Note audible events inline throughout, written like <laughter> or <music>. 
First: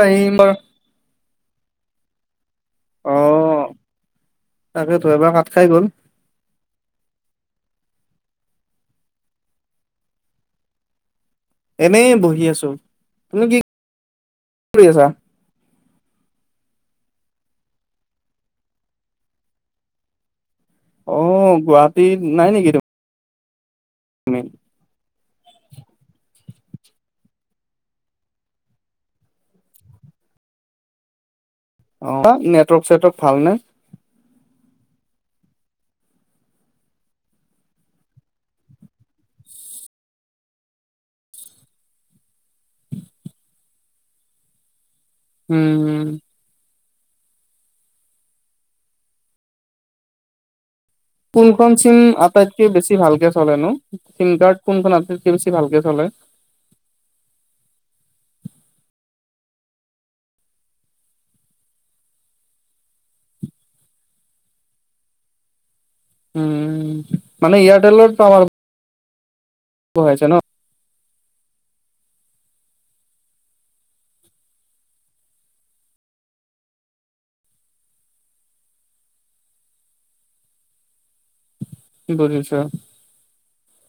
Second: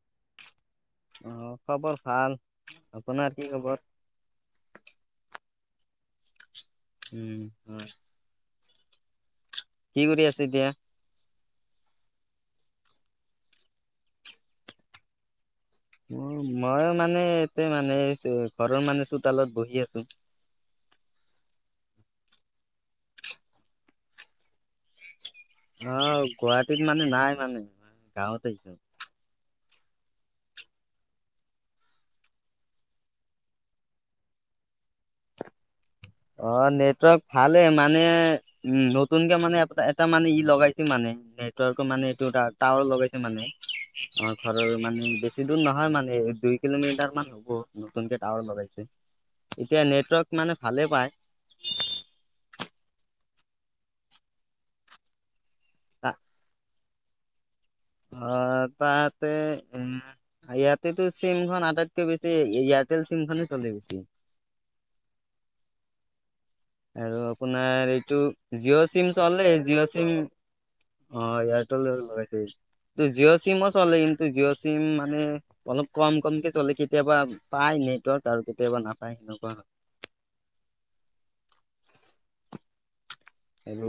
আহিম বাৰু অহ, খবৰ ভাল। আপোনাৰ কি খবৰ? তাকেইেতো এবাৰ কাত খাই গ'ল। উম, হয়। কি কৰি আছে এতিয়া? এনেই বহি আছো। তুমি কি কৰি আছা? মই মানে এতে মানে ঘৰৰ মানে চোতালত বহি আছোঁ। অ', গুৱাহাটীত নাই নেকি তু তুমি? অহ, গুৱাহাটীত মানে নাই মানে মই গাঁৱতে আও। অ', নেটৱৰ্ক-চেটৱৰ্ক ভাল নে? অ', নেটৱৰ্ক ভালে। মানে উম, নতুনকে মানে এটা মানে ই লগাইছিল মানে। নেটৱৰ্ক মানে এইটো টাৱাৰ লগাইছে মানে। অ', ঘৰৰ মানে। বেছি দূৰ নহয় উম, মানে দুই কিলোমিটাৰ মান হ'ব। নতুনকে টাৱাৰ লগাইছে। এতিয়া নেটৱৰ্ক মানে ভালে পায়। কোনখন চিম আটাইতকে বেছি ভালকে চলেনো? চিম কাৰ্ড কোনখন আটাইতকে বেছি ভালকে চলে? অ', তাতে উম ইয়াতেইতো চিমখন আটাইতকৈ বেছি ইয়াৰটেল চিমখনে চলে বে। <inaudible> উম, মানে এইটো ইয়াৰটেলত পাৱাৰ জিঅ' চিম চলে জিঅ' চিম অ', এয়াৰটেলে লগাইছে। তো জিঅ' চিমো চলে। কিন্তু জিঅ' চিম মানে অলপ কম কমকে চলে। কেতিয়াবা পায় নেটৱৰ্ক আৰু কেতিয়াবা নাপায় সেনেকুৱা হয়। <inaudible> কি কৰি আছা? আৰু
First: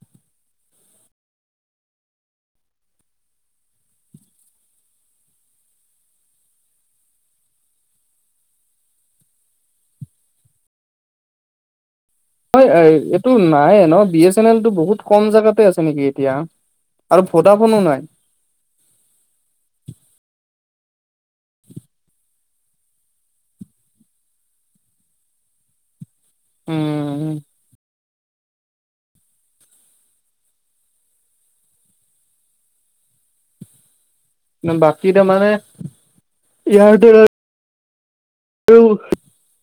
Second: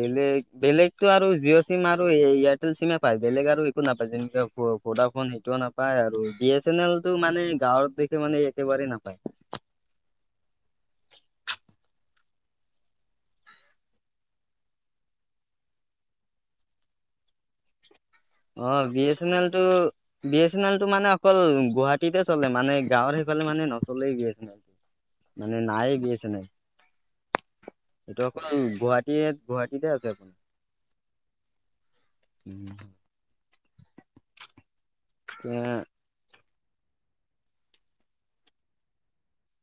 বেলেগ বেলেগটো আৰু জিঅ' চিম আৰু এ এয়াৰটেল চিমে পায় বেলেগ আৰু একো নাপায়। তেনেকে ভোডা ফোন সেইটোও নাপায়। আৰু বি এছ এন এলটো মানে গাঁৱৰ দিশে মানে একেবাৰেই নাপায়। <inaudible> হয় হয়। এইটো নাই ন বি এছ এন এলটো বহুত কম জেগাতে আছে নেকি এতিয়া? আৰু ভডাফোনো নাই। অ', বি এছ এন এলটো বি এছ এন এলটো মানে অকল গুৱাহাটীতে চলে। মানে গাঁৱৰ সিফালে মানে নচলেই বি এছ এন এল। মানে নাই বি এছ এন এল উম। এইটো আপোনাৰ গুৱাহাটীয়ে গুৱাহাটীতে আছে আপোনাৰ। উম। বাকী তাৰমানে এতিয়া ইয়াৰতেল <unintelligible>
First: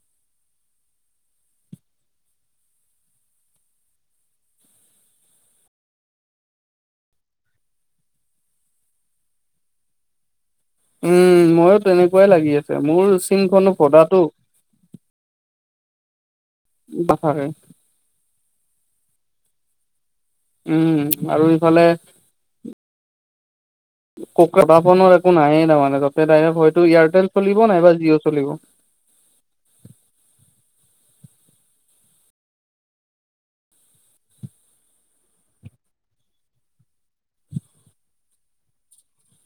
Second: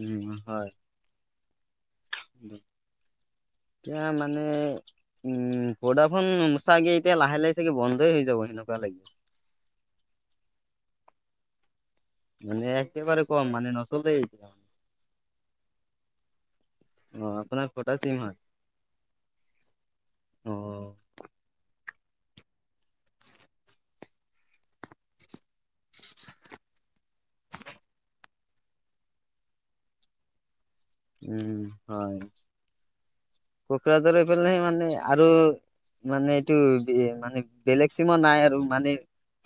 উম, হয়। এতিয়া মানে উম, ভদাফোন <unintelligible> এতিয়া লাহে লাহে চাগে বন্ধই হৈ যাব সেনেকুৱা লাগে। উম, ময়ো তেনেকুৱাই লাগি মানে আছে মোৰ একেবাৰে কম মানে চিমখনো নচলেই ভদাটো। এতিয়া অ', নাথাকে। আপোনাৰ ভদা চিম হয়? অ উম, আৰু ইফালে <unintelligible> ফোনৰ একো নায়েই তাৰমানে তাতে <unintelligible> হয়তো এয়াৰটেল চলিব নাইবা জিঅ' চলিব। উম, হয়। কোকৰাঝাৰ হৈ <unintelligible> মানে আৰু মানে এইটো মানে বেলেগ চিমৰ নাই আৰু মানে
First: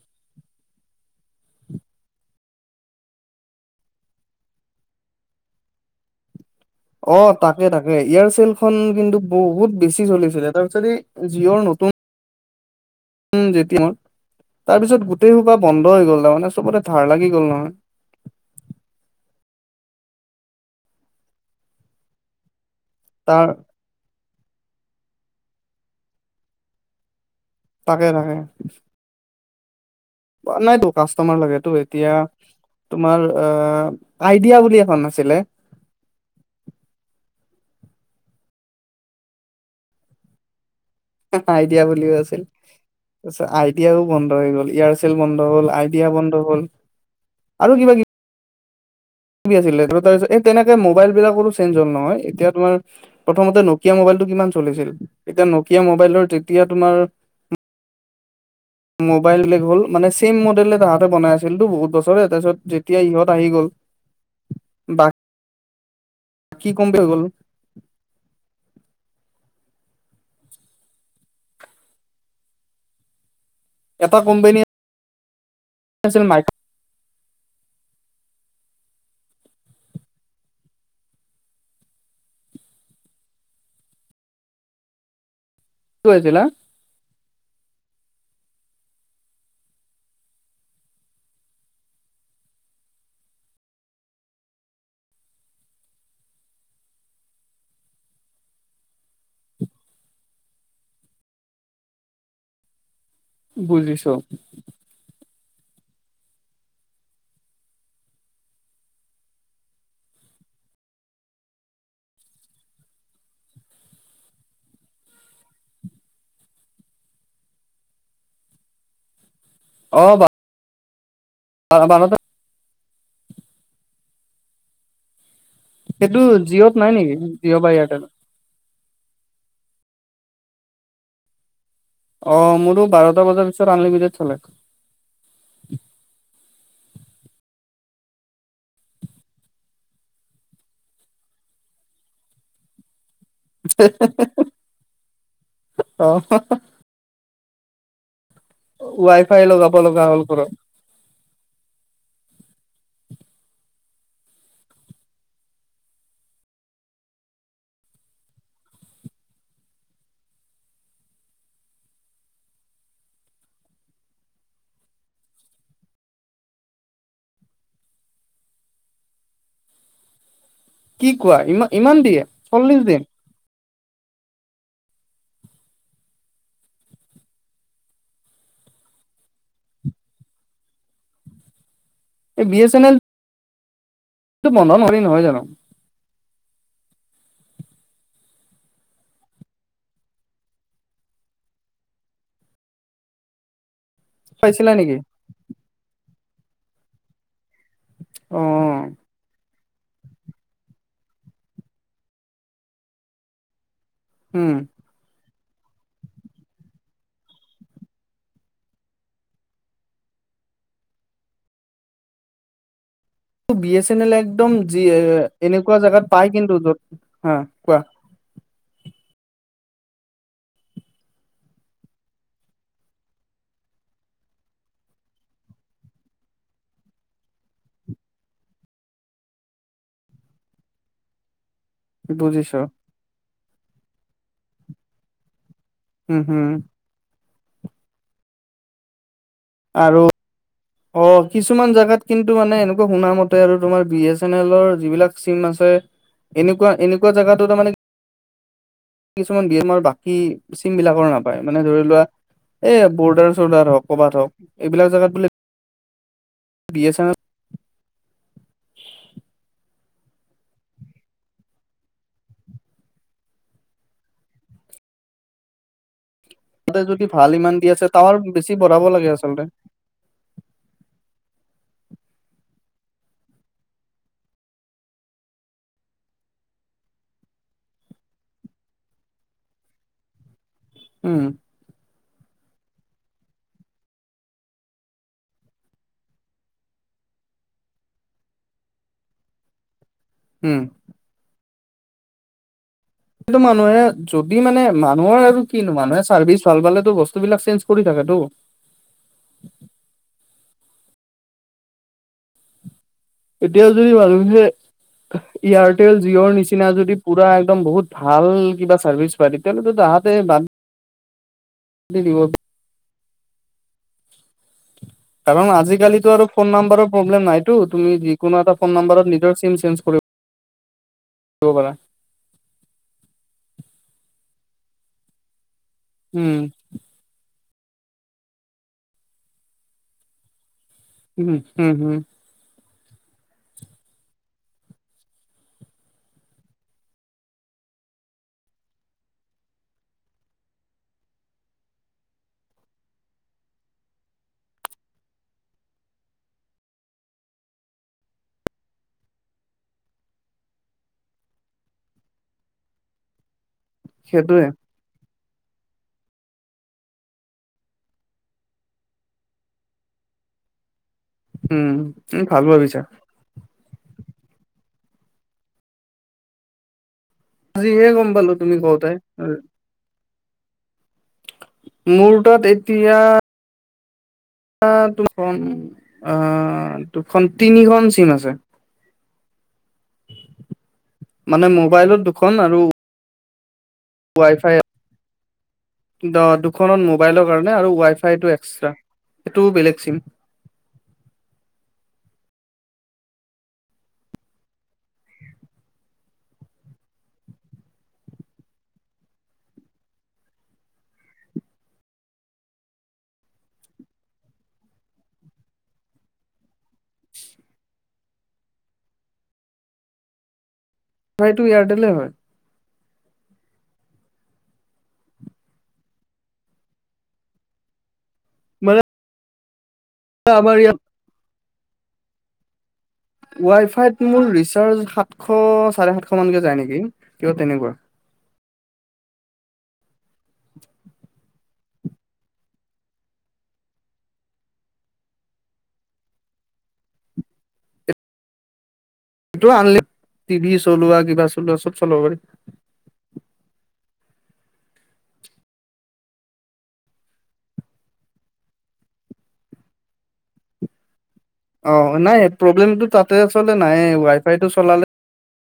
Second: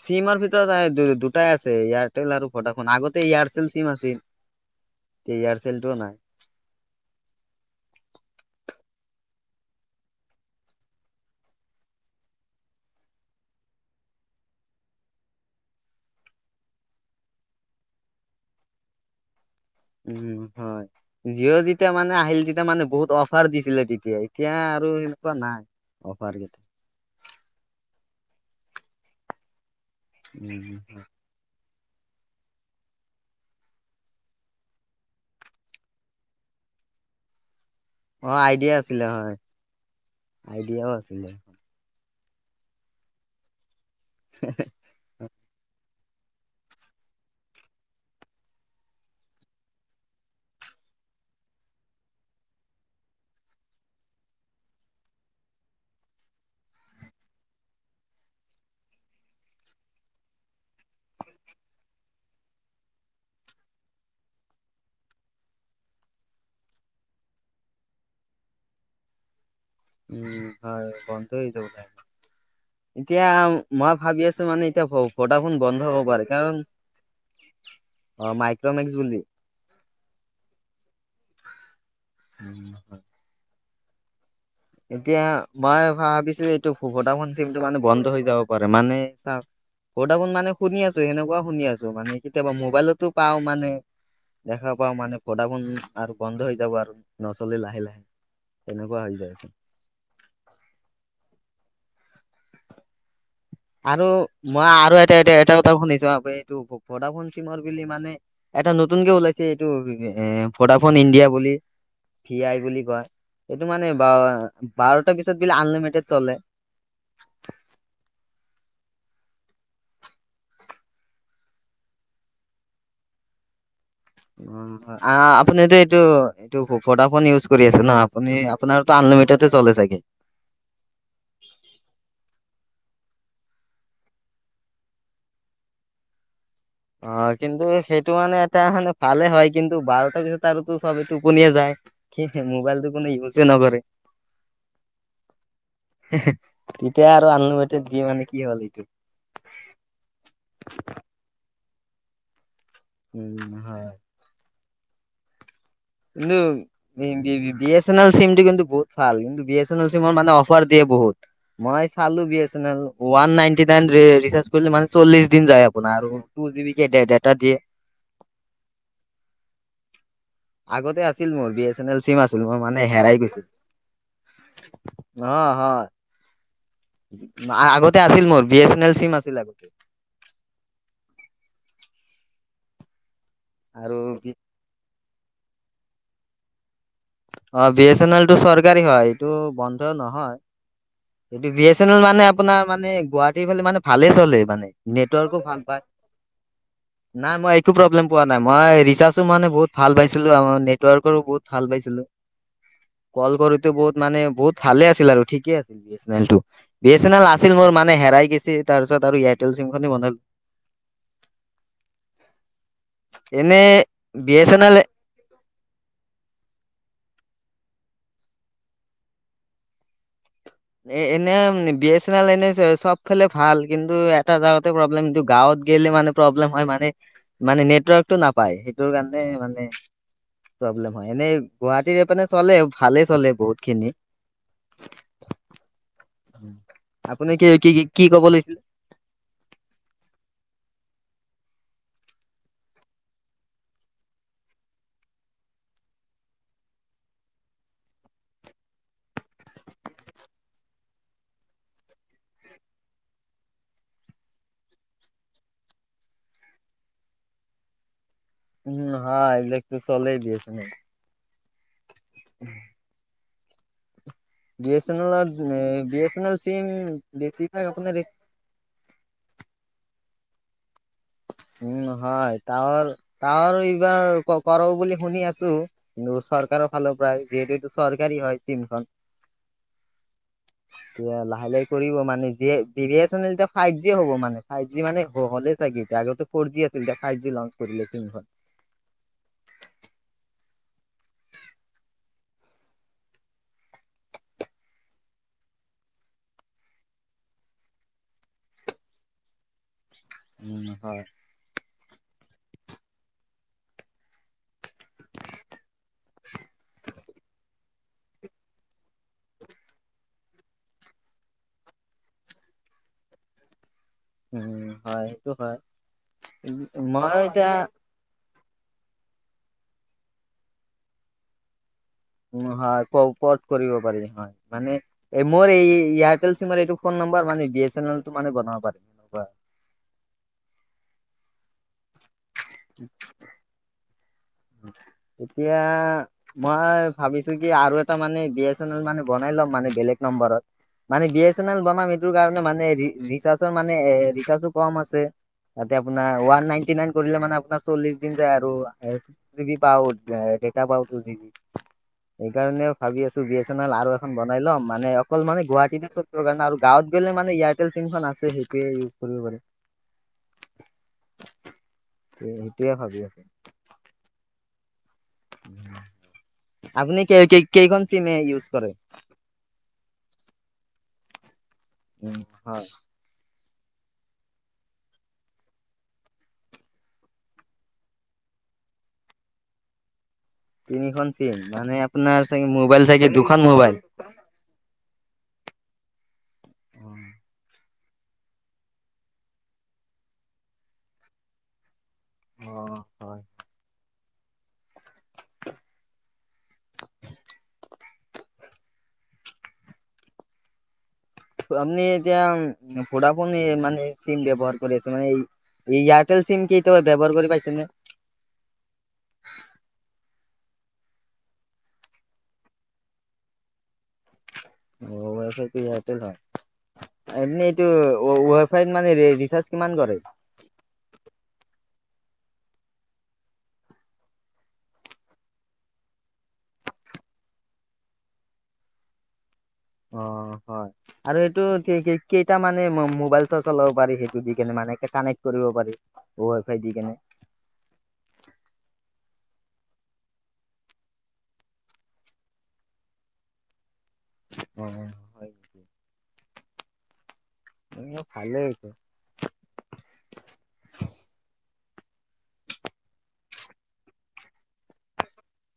চিমৰ ভিতৰত দু-দুটাই আছে এয়াৰটেল আৰু ভ'দাফোন আগতে এয়াৰচেল চিম আছিল। তে এয়াৰ চেলটোও নাই। অ', তাকে, তাকে, এয়াৰচেলখনন কিন্তু বহুত বেছি চলিছিলে তাৰপিছত এই জিঅ'ৰ নতুন উম যেতিয়া মই তাৰ পিছত গোটেই সোপা বন্ধ হৈ গ'ল তাৰমানানে চবতে ধাৰ লাগি গ'ল নহয় উম, হয় জিঅ' যেতিয়া মানে আহিল তেতিয়া মানে বহুত অফাৰ তাৰ দিছিলে তেতিয়াই এতিয়া আৰু সনেকুৱা নাই অফাৰ কেইটা তাকে, তাকে, নাই তো উম কাষ্টমাৰ লাগে তো এতিয়া তোমাৰ অ', ইডিয়া বুলি এখন আছিলে অ', ইডিয়া আছিলে হয় আইডিয়াও আছিলে আইডিয়া বুলিও আছিল তাৰিছত আইডিয়াও বন্ধ হৈ গ'ল, এয়াৰচেল বন্ধ হ'ল আই বিয়া বন্ধ হ'ল আৰু কিবা-কিবি তেনেকে মোবাইল বিলাকো চেঞ্জ হ'ল নহয় এতিয়াাৰ প্ৰথমতে ন মোবাইল কি চলিছিল এতিয়া নকিয় মবাইলৰ যেতিয়া তোমাৰ মোবাইল বেলেগ হ'ল মানে চছেম মডেল তাহাঁতে বনাই আছিলতো বহুত বছৰে তাৰপিছত যেতিয়া ইহঁত আহি গ'ল কি কম্ব হৈ গ'ল উম, হয় বন্ধ য এতিয়া মই এটা ভাবি আছো কোম্পানী মানে এতিয়া ভডা নোন বন্ধ হ'ব আছিল পাৰে কাৰণ মাইক্ৰ অ', মীইক্ৰমেক্স বুলি উম, এতিয়া মই আছিল ভাবিছো হা যে এইটো চিমটো মানে বন্ধ হৈ যাব পাৰে, মানে চাও তাবোন মানে শুনি আছো সেনেকুৱা শুনি আছো মানে কেতিয়াবা মোবাইলতো পাও মানে দেখা পাও মানে ফডফোন আৰু বন্ধ হৈ যাব আৰু নচলেি লাহে লাহে তেনেকুৱা হৈ যায়ছে আৰু, বুজিছো মই আৰু এটা এতিয়া এটা ফ হিচাপ এইটোফ চিমৰ বুলি মানে এটা নতুনকে ওলাইছে এইটো এ ফোন ইণ্ডিয়া বুলি ভি আই বুলি কয় এইটো মানে ব বাৰটাাৰ পিছত বিলে আনলিমিটেড চলে অ', বা ভালতে উ, আপুনি এইটো সেইটো এইটো জিঅ'ত নাই নেকি ভডফোন ইউজ জিঅ' কৰি বা আছে ন এয়াৰটেল আপুনি আপোনাৰো আনলিমিটেড চলে চাগে <inaudible> অ মোৰো বাৰটা বজাৰ পিছত আনলিমিটেড চলে অ কিন্তু সেইটো মানে এটা মানে ভালে হয় কিন্তু বাৰটাৰ পিছত আৰুো চবেই পনিয়ে যায় স মোবাইলটো কোনো ইউজ নৰে অ তেতিয়া আৰু আনলিমেটে দি মানে কি হ'ল এইটো। ৱাই ফাই লগোকপ লগোকা হল কৰ উম হয় কিন্তু B A N L sim টো কিন্তু বহুত ভাল কিন্তু B A A L sim মানে অফাৰ দিয়ে বহুত মই চালো বি এ এন এল ও নাইনটি নন কৰি মানে চল্লিশ দিন যায় আপোনাৰ জ ডাটা দিয়ে আগতে কি আছিল কোৱা মোৰ বি ইমান এছ এন ইমান এল চিম দিয়ে আছিল মই চল্লিশ মানে দিন হেৰাই গৈছিল আহ হয় আগতে আছিল মোৰ B S N L sim আছিল আগতে এই বি এছ এন এল আৰু টো বন্ধন হ নহয় জানো অ বি এছ এন এল টো চৰকাৰী হয় এইটো বন্ধ নহয় এইটো ভ এছ এন এল মানে আপোনাৰ মানে গুৱাহাটীৰ ফালে মানে ভালে চলে মানে পাইছিলা নেকি নেটৱৰ্কো ভাল পায় নাই মই প্ৰ্লেম পোৱা অ নাই মই ৰিচাৰ্জো মানে বহুত ভাল পাইছিলো আমাৰ নেটৱৰ্কৰো বহুত ভাল পাইছিলো কল কৰ ো বহুত মানে বহুত উম ভালে আছিল আৰু ঠিক বি এন এল আছিল মোৰ মানে হেৰাই কেছে তাৰ পিছত আৰু এয়াৰটেল চিম খি বনালো উম বি এছ এন এল একদম যি এ এনেকুৱা জোগাত পায় কিন্তু য'ত হা কোৱা এ এনে বি এছ এন এল এনে চব খেলে ভাল কিন্তু এটা জগাতে প্ৰব্লেম কিন্তু গাঁৱত গলে মানে প্ৰব্লেম হয় মানে মানে নেটৱৰ্কটো নাপায় সেইটোৰ কাৰণে মানে প্ৰব্লেম হয় এনে গুৱাহাটীত মানে চলে বুজিছো ভালেই চলে বহুত খিনি উম হুম আপুনি কি কি কি কি ক'ব লাগিছিলে আৰু অ কিছুমান জোগাত কিন্তু মানে এনেকুৱা শুনা মতে আৰু তোমাৰ বি এছ এন এলৰ যিবিলাক চিম আছে এনেকুৱা এনেকুৱা জোগাতো তাৰ মানে কিছুমান বয়াম আৰু বাকী চিম বিলাকৰ নাপায় মানে ধৰি লোৱা এ বৰ্ডাৰ চৰ্দাৰ হওক কবাত হওক এইবিলাক জাগাত বুলি বি এছ এন এল উম হা এইিল একো চলেই দিয়ছে ন B S N L B S N L sim ততে যদি ভাল ইমান বেছিভাগ দি আছে আপোনাৰ এই- তাৰ বেছি বঢ়াব লাগে আচলতে উম হয় তাহৰ তাহৰ এইবাৰ কৰো বুলি শুনি আছো কিন্তু ওচ চৰকাৰৰ ফালৰ পৰাায় যিহেতু এইটো চৰকাৰী হয় িমখন এয়া উম লাহে লাহে কৰিব মানে ভি ভ এছ এনেল এতিয়া ফাইভ জিয় হ'ব মানে ফাইভ জি মানে হ'লেই থাগে এতিয়া আগতো ফ জি আছিল ফাইভ জি লঞ্চ কৰিলেিম উম কিন্তু মানুহে যদি মানে মানুহৰ আৰু কিনো মানুহে চাৰ্ভিচ ভাল পালো বস্তু বিলাক চেঞ্জ কৰি থাক ো উ নহ এতিয়াও যদি ভাবো যে এয়াৰটেল জিঅ'ৰ নিচিনা যদি পুৰা একদম বহুত ভাল কিবা চাৰ্ভিচ পায় <unintelligible> <unintelligible> উম হয় সেইটো হয় কাৰণ আজিকালিটো আৰু ফোন নাম্বাৰৰ মই প্ৰব্লেম এতিয়া নাইতো। তুমি যিকোনো এটা ফোন নম্বৰত নিজৰ চিম চেঞ্জ পৰা। উ হয় প-পত কৰিব পাৰি হয়। মানে এই মোৰ এই এয়াৰটেল উম চিমৰ এইটো ফোন নাম্বাৰ মানে বি এছ এন এলটো মানে বনাব পাৰিম এনেকুৱা। উম হুম। <unintelligible> এতিয়া মই ভাবিছো কি আৰু এটা মানে বি এছ এন এল মানে বনাই মানে বেলেগ নম্বৰত। মানে বি এছ এন এল বনাম এইটোৰ কাৰণে মানে ৰিচাৰ্জৰ মানে এ ৰিচাৰ্জো কম আছে। তাতে আপোনাৰ ওৱান নাইনটি নাইন কৰিলে মানে আপোনাৰ চল্লিশ দিন যায় আৰু। পাওঁ ডেটা পাওঁ টু জি বি। সেইকাৰণে ভাবি আছো আৰু এখন বনাই সেইটোয়ে ল'ম মানে অকল মানে গুৱাহাটীতে কৰণে আৰু গাঁৱত গ'লে মানে এয়াৰটেল চিমখন আছে সেইটোৱে ইউজ কৰিব পাৰে। উম। ভাল ভাবিছা। আছো। আপনি কে-কেই-কেইখন আজিহে গম চিমে পালো ইউজ তুমি কৰে? কওঁতে মোৰ উম তাত হয়। এতিয়া <unintelligible> তিনিখন চিম আছে। <inaudible> তিনিখন চিম, মানে মোবাইলত আপোনাৰ দুখন চাগে আৰু মোবাইল চাগে দুখন মোবাইল। ৱাই ফাই দ-দুখনত অ', মোবাইলৰ কাৰণে আৰু ৱাই ফাইটো এক্সট্ৰা। সেইটোও বেলেগ চিম। <inaudible> অ হয়। <unintelligible> আপনি এতিয়া ভোডাফোন মানে চিম ব্যৱহাৰ কৰি আছে মানে এই এই এয়াৰটেল চিম কিটো ব্যৱহাৰ কৰি পাইছনে? সেইটো ইয়াৰতেলে হয়। অ ৱাই ফাইটো ইয়াৰতেল হয়। আপুনি এইটো ৱাই ফাইত মানে ৰিচাৰ্ছ আমাৰ ইয়াত ৱাইফাইত মোৰ ৰিচাৰ্ছ সাতশ চাৰে সাতশমান কে যায় নেকি কিবা তেনেকুৱা। <inaudible> অ হয় আৰু এইটো কে-কে-কেইটা মানে মোবাইল চ-চলাব পাৰি সেইটো দি কেনে মানে কানেক্ট কৰিব পাৰি ৱাই ফাই দি কেনে? ইটো আন- টিভি চলোৱা, কিবা চলোৱা চব চলাব পাৰি। অ হয়। উম ভালে ইটো। অ নাই প্ৰব্লেমটো তাতে আচলতে নাইয়ে। ৱাই ফাইটো চলালে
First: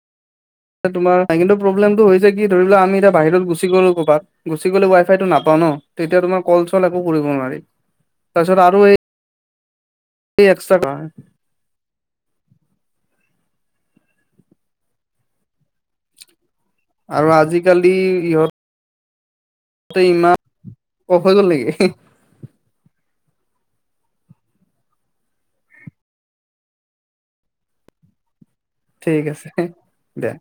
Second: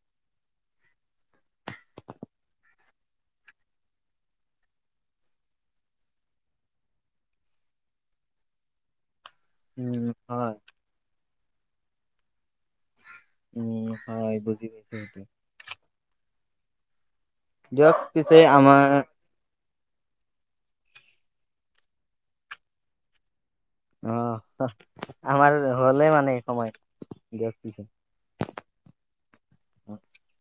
<inaudible> তোমাৰ কিন্তু প্ৰব্লেমটো হৈছে কি ধৰি লোৱা আমি এতিয়া বাহিৰত গ'লো ক'ৰবাত গুচি গ'লে ৱাই ফাইটো নাপাওঁ ন। তেতিয়া তোমাৰ কল-চল একো কৰিব নোৱাৰি। তাৰপিছত আৰু এই উম, এই হয়, এক্সট্ৰা উম হয় বুজি পাইচো সেইটো। আৰু আজিকালি দিয়ক পিছে ইহঁত আমাৰ ত ইমান- অ হৈ গ'ল নেকি? অহ, আমাৰ হলেই মানে এই সময় দি ঠিক আছে দে।